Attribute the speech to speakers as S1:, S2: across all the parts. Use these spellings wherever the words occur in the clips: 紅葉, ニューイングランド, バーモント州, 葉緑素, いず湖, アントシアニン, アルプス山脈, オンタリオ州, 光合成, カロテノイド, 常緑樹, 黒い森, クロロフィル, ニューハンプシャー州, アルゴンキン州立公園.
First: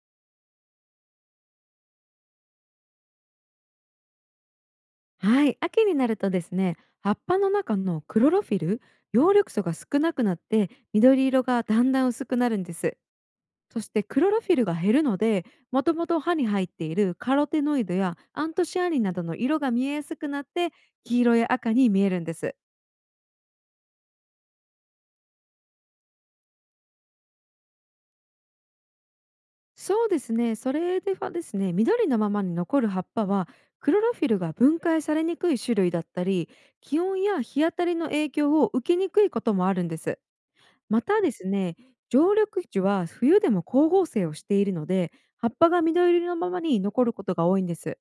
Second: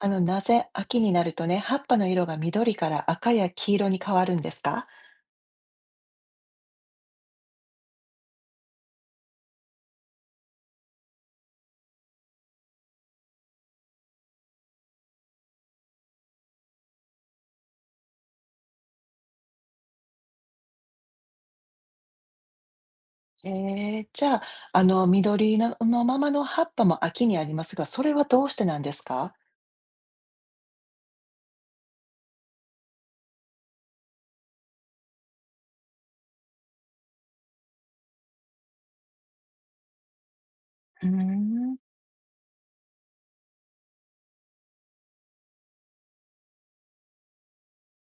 S1: なぜ秋になるとね、葉っぱの色が緑から赤や黄色に変わるんですか？
S2: はい、秋になるとですね、葉っぱの中のクロロフィル、葉緑素が少なくなって緑色がだんだん薄くなるんです。そしてクロロフィルが減るので、もともと歯に入っているカロテノイドやアントシアニンなどの色が見えやすくなって黄色や赤に見えるんです。
S1: じゃあ、緑ののままの葉っぱも秋にありますが、それはどうしてなんですか？
S2: そうですね、それではですね、緑のままに残る葉っぱはクロロフィルが分解されにくい種類だったり、気温や日当たりの影響を受けにくいこともあるんです。ま
S1: うー
S2: たですね、
S1: ん、
S2: 常緑樹は冬でも光合成をしているので、葉っぱが緑色のままに残ることが多いんです。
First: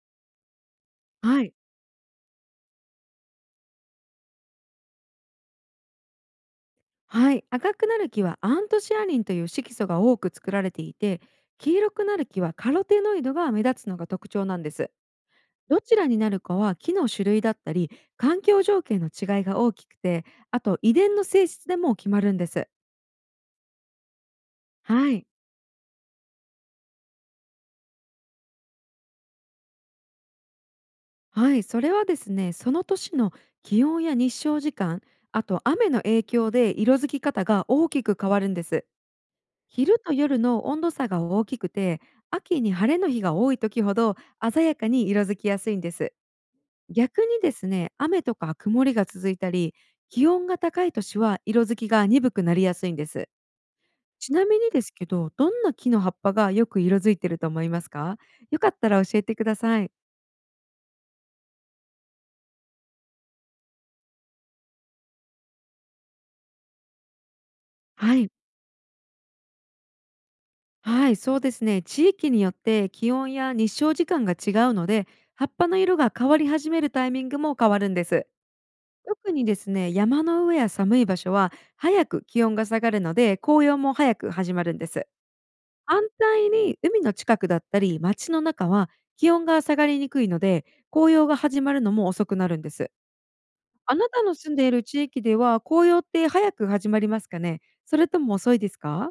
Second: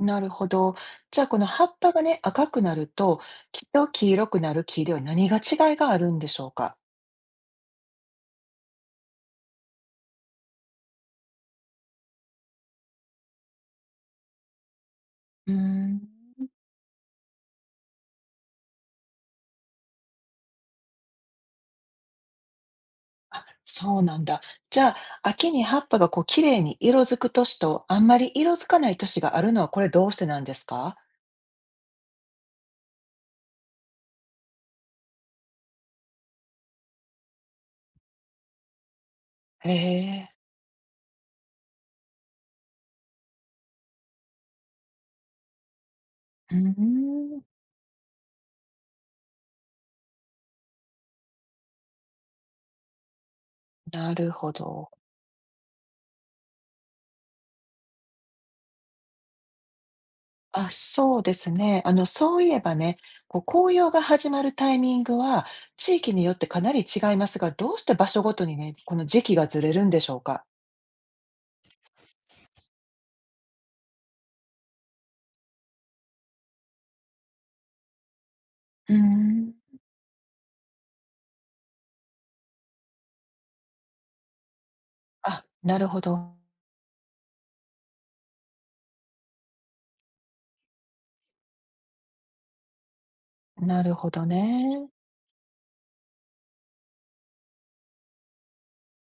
S1: なるほど。じゃあ、こ
S2: は
S1: の
S2: い。
S1: 葉っぱがね、赤くなると、きっと黄色くなる木では何が違いがあるんでしょうか？
S2: はい。赤くなる木はアントシアニンという色素が多く作られていて、黄色くなる木はカロテノイドが目立つのが特徴なんです。
S1: うー
S2: どち
S1: ん、
S2: らになるかは木の種類だったり、環境条件の違いが大きくて、あと遺伝の性質でも決まるんです。
S1: あ、そうなんだ。じゃあ、
S2: はい。
S1: 秋に葉っぱがこう、綺麗に色づく年と、あんまり色づかない年があるのは、これどうしてなんですか？
S2: はい、それはですね、その年の気温や日照時間、あと雨の影響で色づき方が大きく変わるんです。
S1: へ
S2: 昼と
S1: え。
S2: 夜の温度差が大きくて、秋に晴れの日が多い時ほど鮮やかに色づきやすいんです。
S1: うー
S2: 逆に
S1: ん。
S2: ですね、雨とか曇りが続いたり、気温が高い年は色づきが鈍くなりやすいんです。
S1: なる
S2: ちな
S1: ほ
S2: みにで
S1: ど。
S2: すけど、どんな木の葉っぱがよく色づいてると思いますか？よかったら教えてください。
S1: あ、そうですね。そういえばね、こう紅葉が始まるタイミングは、地域によってかなり違いますが、どうして場
S2: は
S1: 所
S2: い。
S1: ごとにね、この時期がずれるんでしょうか？
S2: はい、そうですね。地域によって気温や日照時間が違うので、葉っぱの色が変わり始めるタイミングも変わるんです。
S1: うー
S2: 特に
S1: ん。
S2: ですね、山の上や寒い場所は早く気温が下がるので、紅葉も早く始まるんです。
S1: あ、なるほ
S2: 反
S1: ど。
S2: 対に海の近くだったり街の中は気温が下がりにくいので、紅葉が始まるのも遅くなるんです。
S1: なる
S2: あな
S1: ほ
S2: た
S1: ど
S2: の住んでいる
S1: ね。
S2: 地域では紅葉って早く始まりますかね、それとも遅いですか？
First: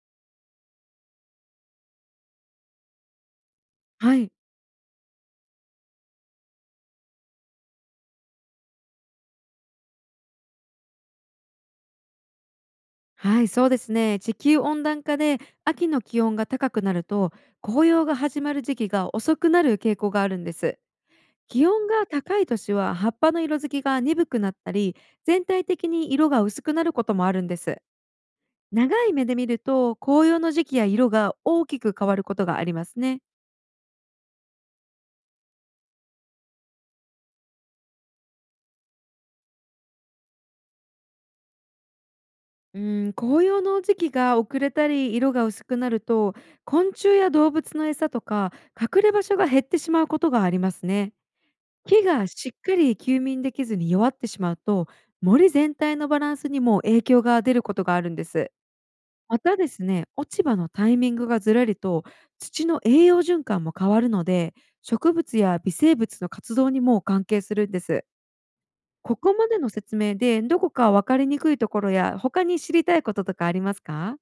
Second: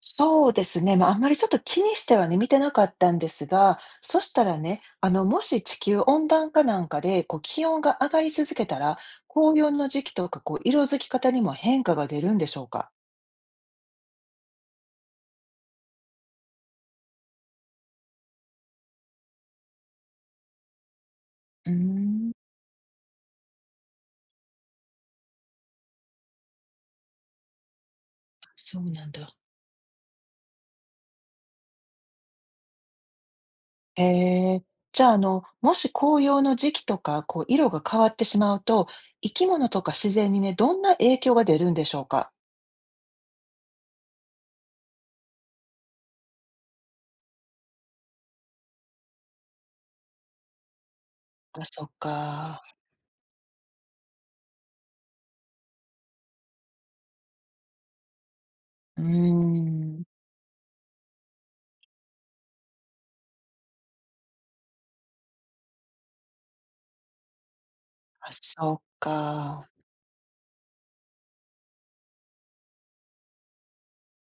S1: そうですね。まあ、あんまりちょっと気にしてはね、見てなかったんですが、
S2: は
S1: そ
S2: い。
S1: したらね、もし地球温暖化なんかで、こう気温が上がり続けたら、紅葉の時期とか、こう色づき方にも変化が出るんでしょうか？
S2: はい、そうですね。地球温暖化で秋の気温が高くなると紅葉が始まる時期が遅くなる傾向があるんです。気
S1: うー
S2: 温が
S1: ん。
S2: 高い年は葉っぱの色づきが鈍くなったり、全体的に色が薄くなることもあるんです。
S1: そう
S2: 長
S1: なん
S2: い目
S1: だ。
S2: で見ると紅葉の時期や色が大きく変わることがありますね。
S1: へえ。じゃあ、もし紅葉の時期とか、こう、色が変わってしまうと、生き物とか自然にね、どんな影響が出るんでしょうか？
S2: うん、紅葉の時期が遅れたり色が薄くなると、昆虫や動物の餌とか隠れ場所が減ってしまうことがありますね。
S1: あ、そっ
S2: 木がしっ
S1: か。
S2: かり休眠できずに弱ってしまうと、森全体のバランスにも影響が出ることがあるんです。
S1: うー
S2: またです
S1: ん。
S2: ね、落ち葉のタイミングがずれると、土の栄養循環も変わるので、植物や微生物の活動にも関係するんです。
S1: あ、そっ
S2: ここまで
S1: か。
S2: の説明で、どこか分かりにくいところや、他に知りたいこととかありますか？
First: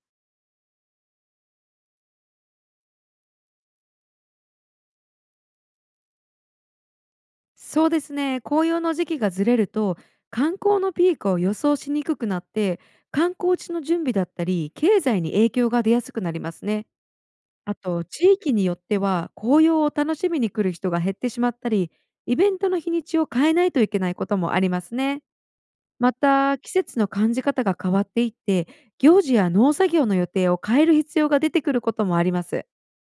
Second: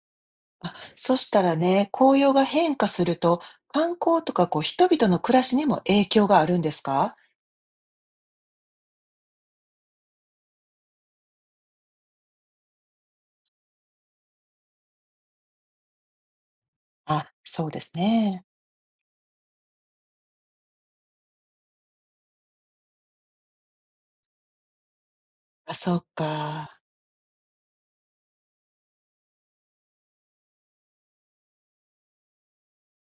S1: あ、そしたらね、紅葉が変化すると、観光とか、こう、人々の暮らしにも影響があるんですか？
S2: そうですね。紅葉の時期がずれると、観光のピークを予想しにくくなって、観光地の準備だったり、経済に影響が出やすくなりますね。
S1: あ、そう
S2: あ
S1: です
S2: と、地
S1: ね。
S2: 域によっては、紅葉を楽しみに来る人が減ってしまったり、イベントの日にちを変えないといけないこともありますね。
S1: あ、そっ
S2: また、季
S1: か。
S2: 節の感じ方が変わっていって、行事や農作業の予定を変える必要が出てくることもあります。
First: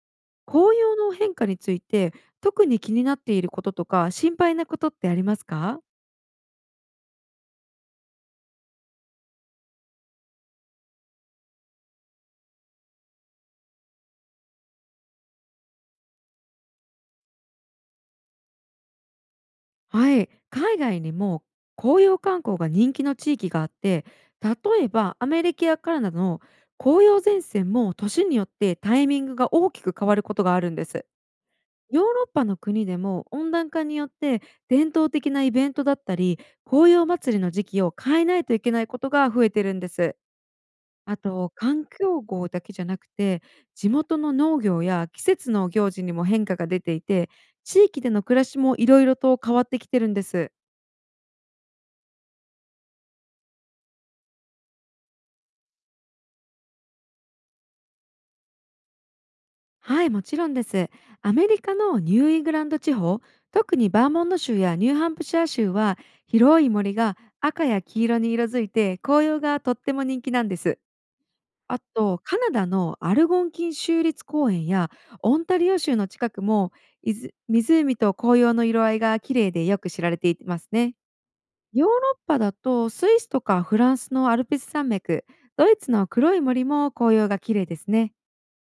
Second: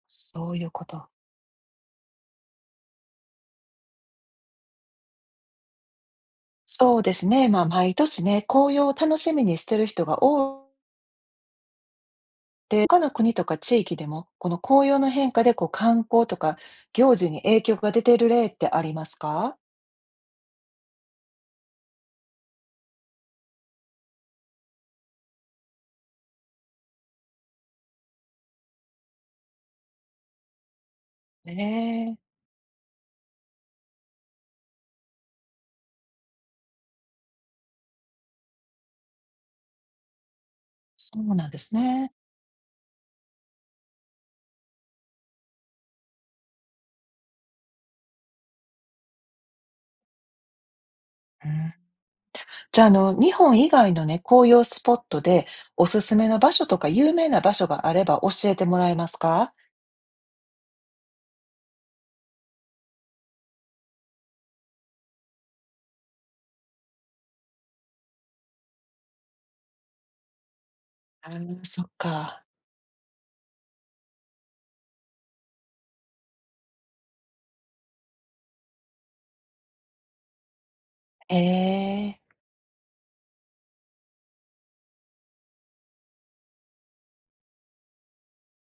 S1: そういう
S2: 紅
S1: こ
S2: 葉
S1: と。
S2: の変化について、特に気になっていることとか、心配なことってありますか？
S1: そうですね、まあ、毎年ね、紅葉を楽しみにしてる人が多いで、他の国とか地域でも、この紅葉の変化でこう観光とか行事に影響が出てる例ってありますか？
S2: はい、海外にも紅葉観光が人気の地域があって、例えばアメリカやカナダの紅葉前線も年によってタイミングが大きく変わることがあるんです。
S1: え
S2: ヨー
S1: え、
S2: ロッパの国でも温暖化によって伝統的なイベントだったり紅葉祭りの時期を変えないといけないことが増えてるんです。
S1: そ
S2: あ
S1: うなん
S2: と、
S1: です
S2: 環
S1: ね。
S2: 境号だけじゃなくて、地元の農業や季節の行事にも変化が出ていて、地域での暮らしもいろいろと変わってきてるんです。
S1: うん。じゃあ、日本以外のね、紅葉スポットでおすすめの場所とか有名な場所があれば教えてもらえますか？
S2: はい、もちろんです。アメリカのニューイングランド地方、特にバーモント州やニューハンプシャー州は広い森が赤や黄色に色づいて紅葉がとっても人気なんです。
S1: あー、
S2: あ
S1: そっ
S2: と、カ
S1: か。
S2: ナダのアルゴンキン州立公園やオンタリオ州の近くも、いず湖と紅葉の色合いが綺麗でよく知られていますね。
S1: え
S2: ヨーロッ
S1: え、
S2: パだとスイスとかフランスのアルプス山脈、ドイツの黒い森も紅葉が綺麗ですね。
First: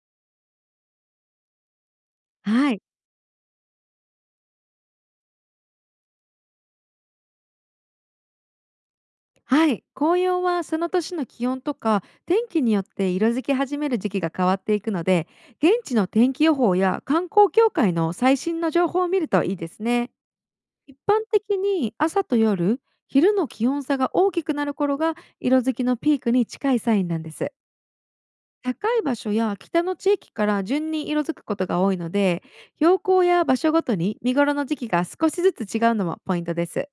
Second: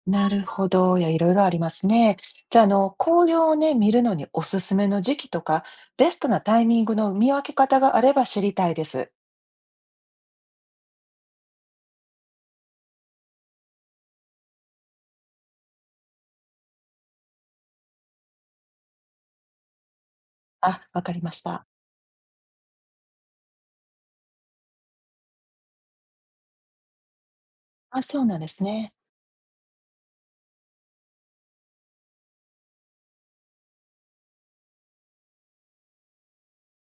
S1: なるほど。いや、いろいろありますね。じゃあ、
S2: はい。
S1: 紅葉をね、見るのにおすすめの時期とか、ベストなタイミングの見分け方があれば知りたいです。
S2: はい、紅葉はその年の気温とか天気によって色づき始める時期が変わっていくので、現地の天気予報や観光協会の最新の情報を見るといいですね。
S1: あ、
S2: 一
S1: わかり
S2: 般
S1: まし
S2: 的
S1: た。
S2: に朝と夜、昼の気温差が大きくなる頃が色づきのピークに近いサインなんです。
S1: あ、そうなんですね。
S2: 高い場所や北の地域から順に色づくことが多いので、標高や場所ごとに見頃の時期が少しずつ違うのもポイントです。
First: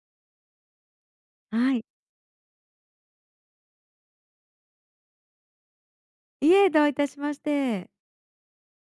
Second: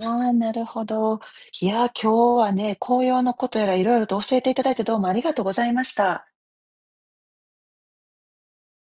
S1: ああ、なるほど。い
S2: はい、
S1: や、今日はね、紅葉のことやらいろいろと教えていただいてどうもありがとうございました。
S2: いえ、どういたしまして。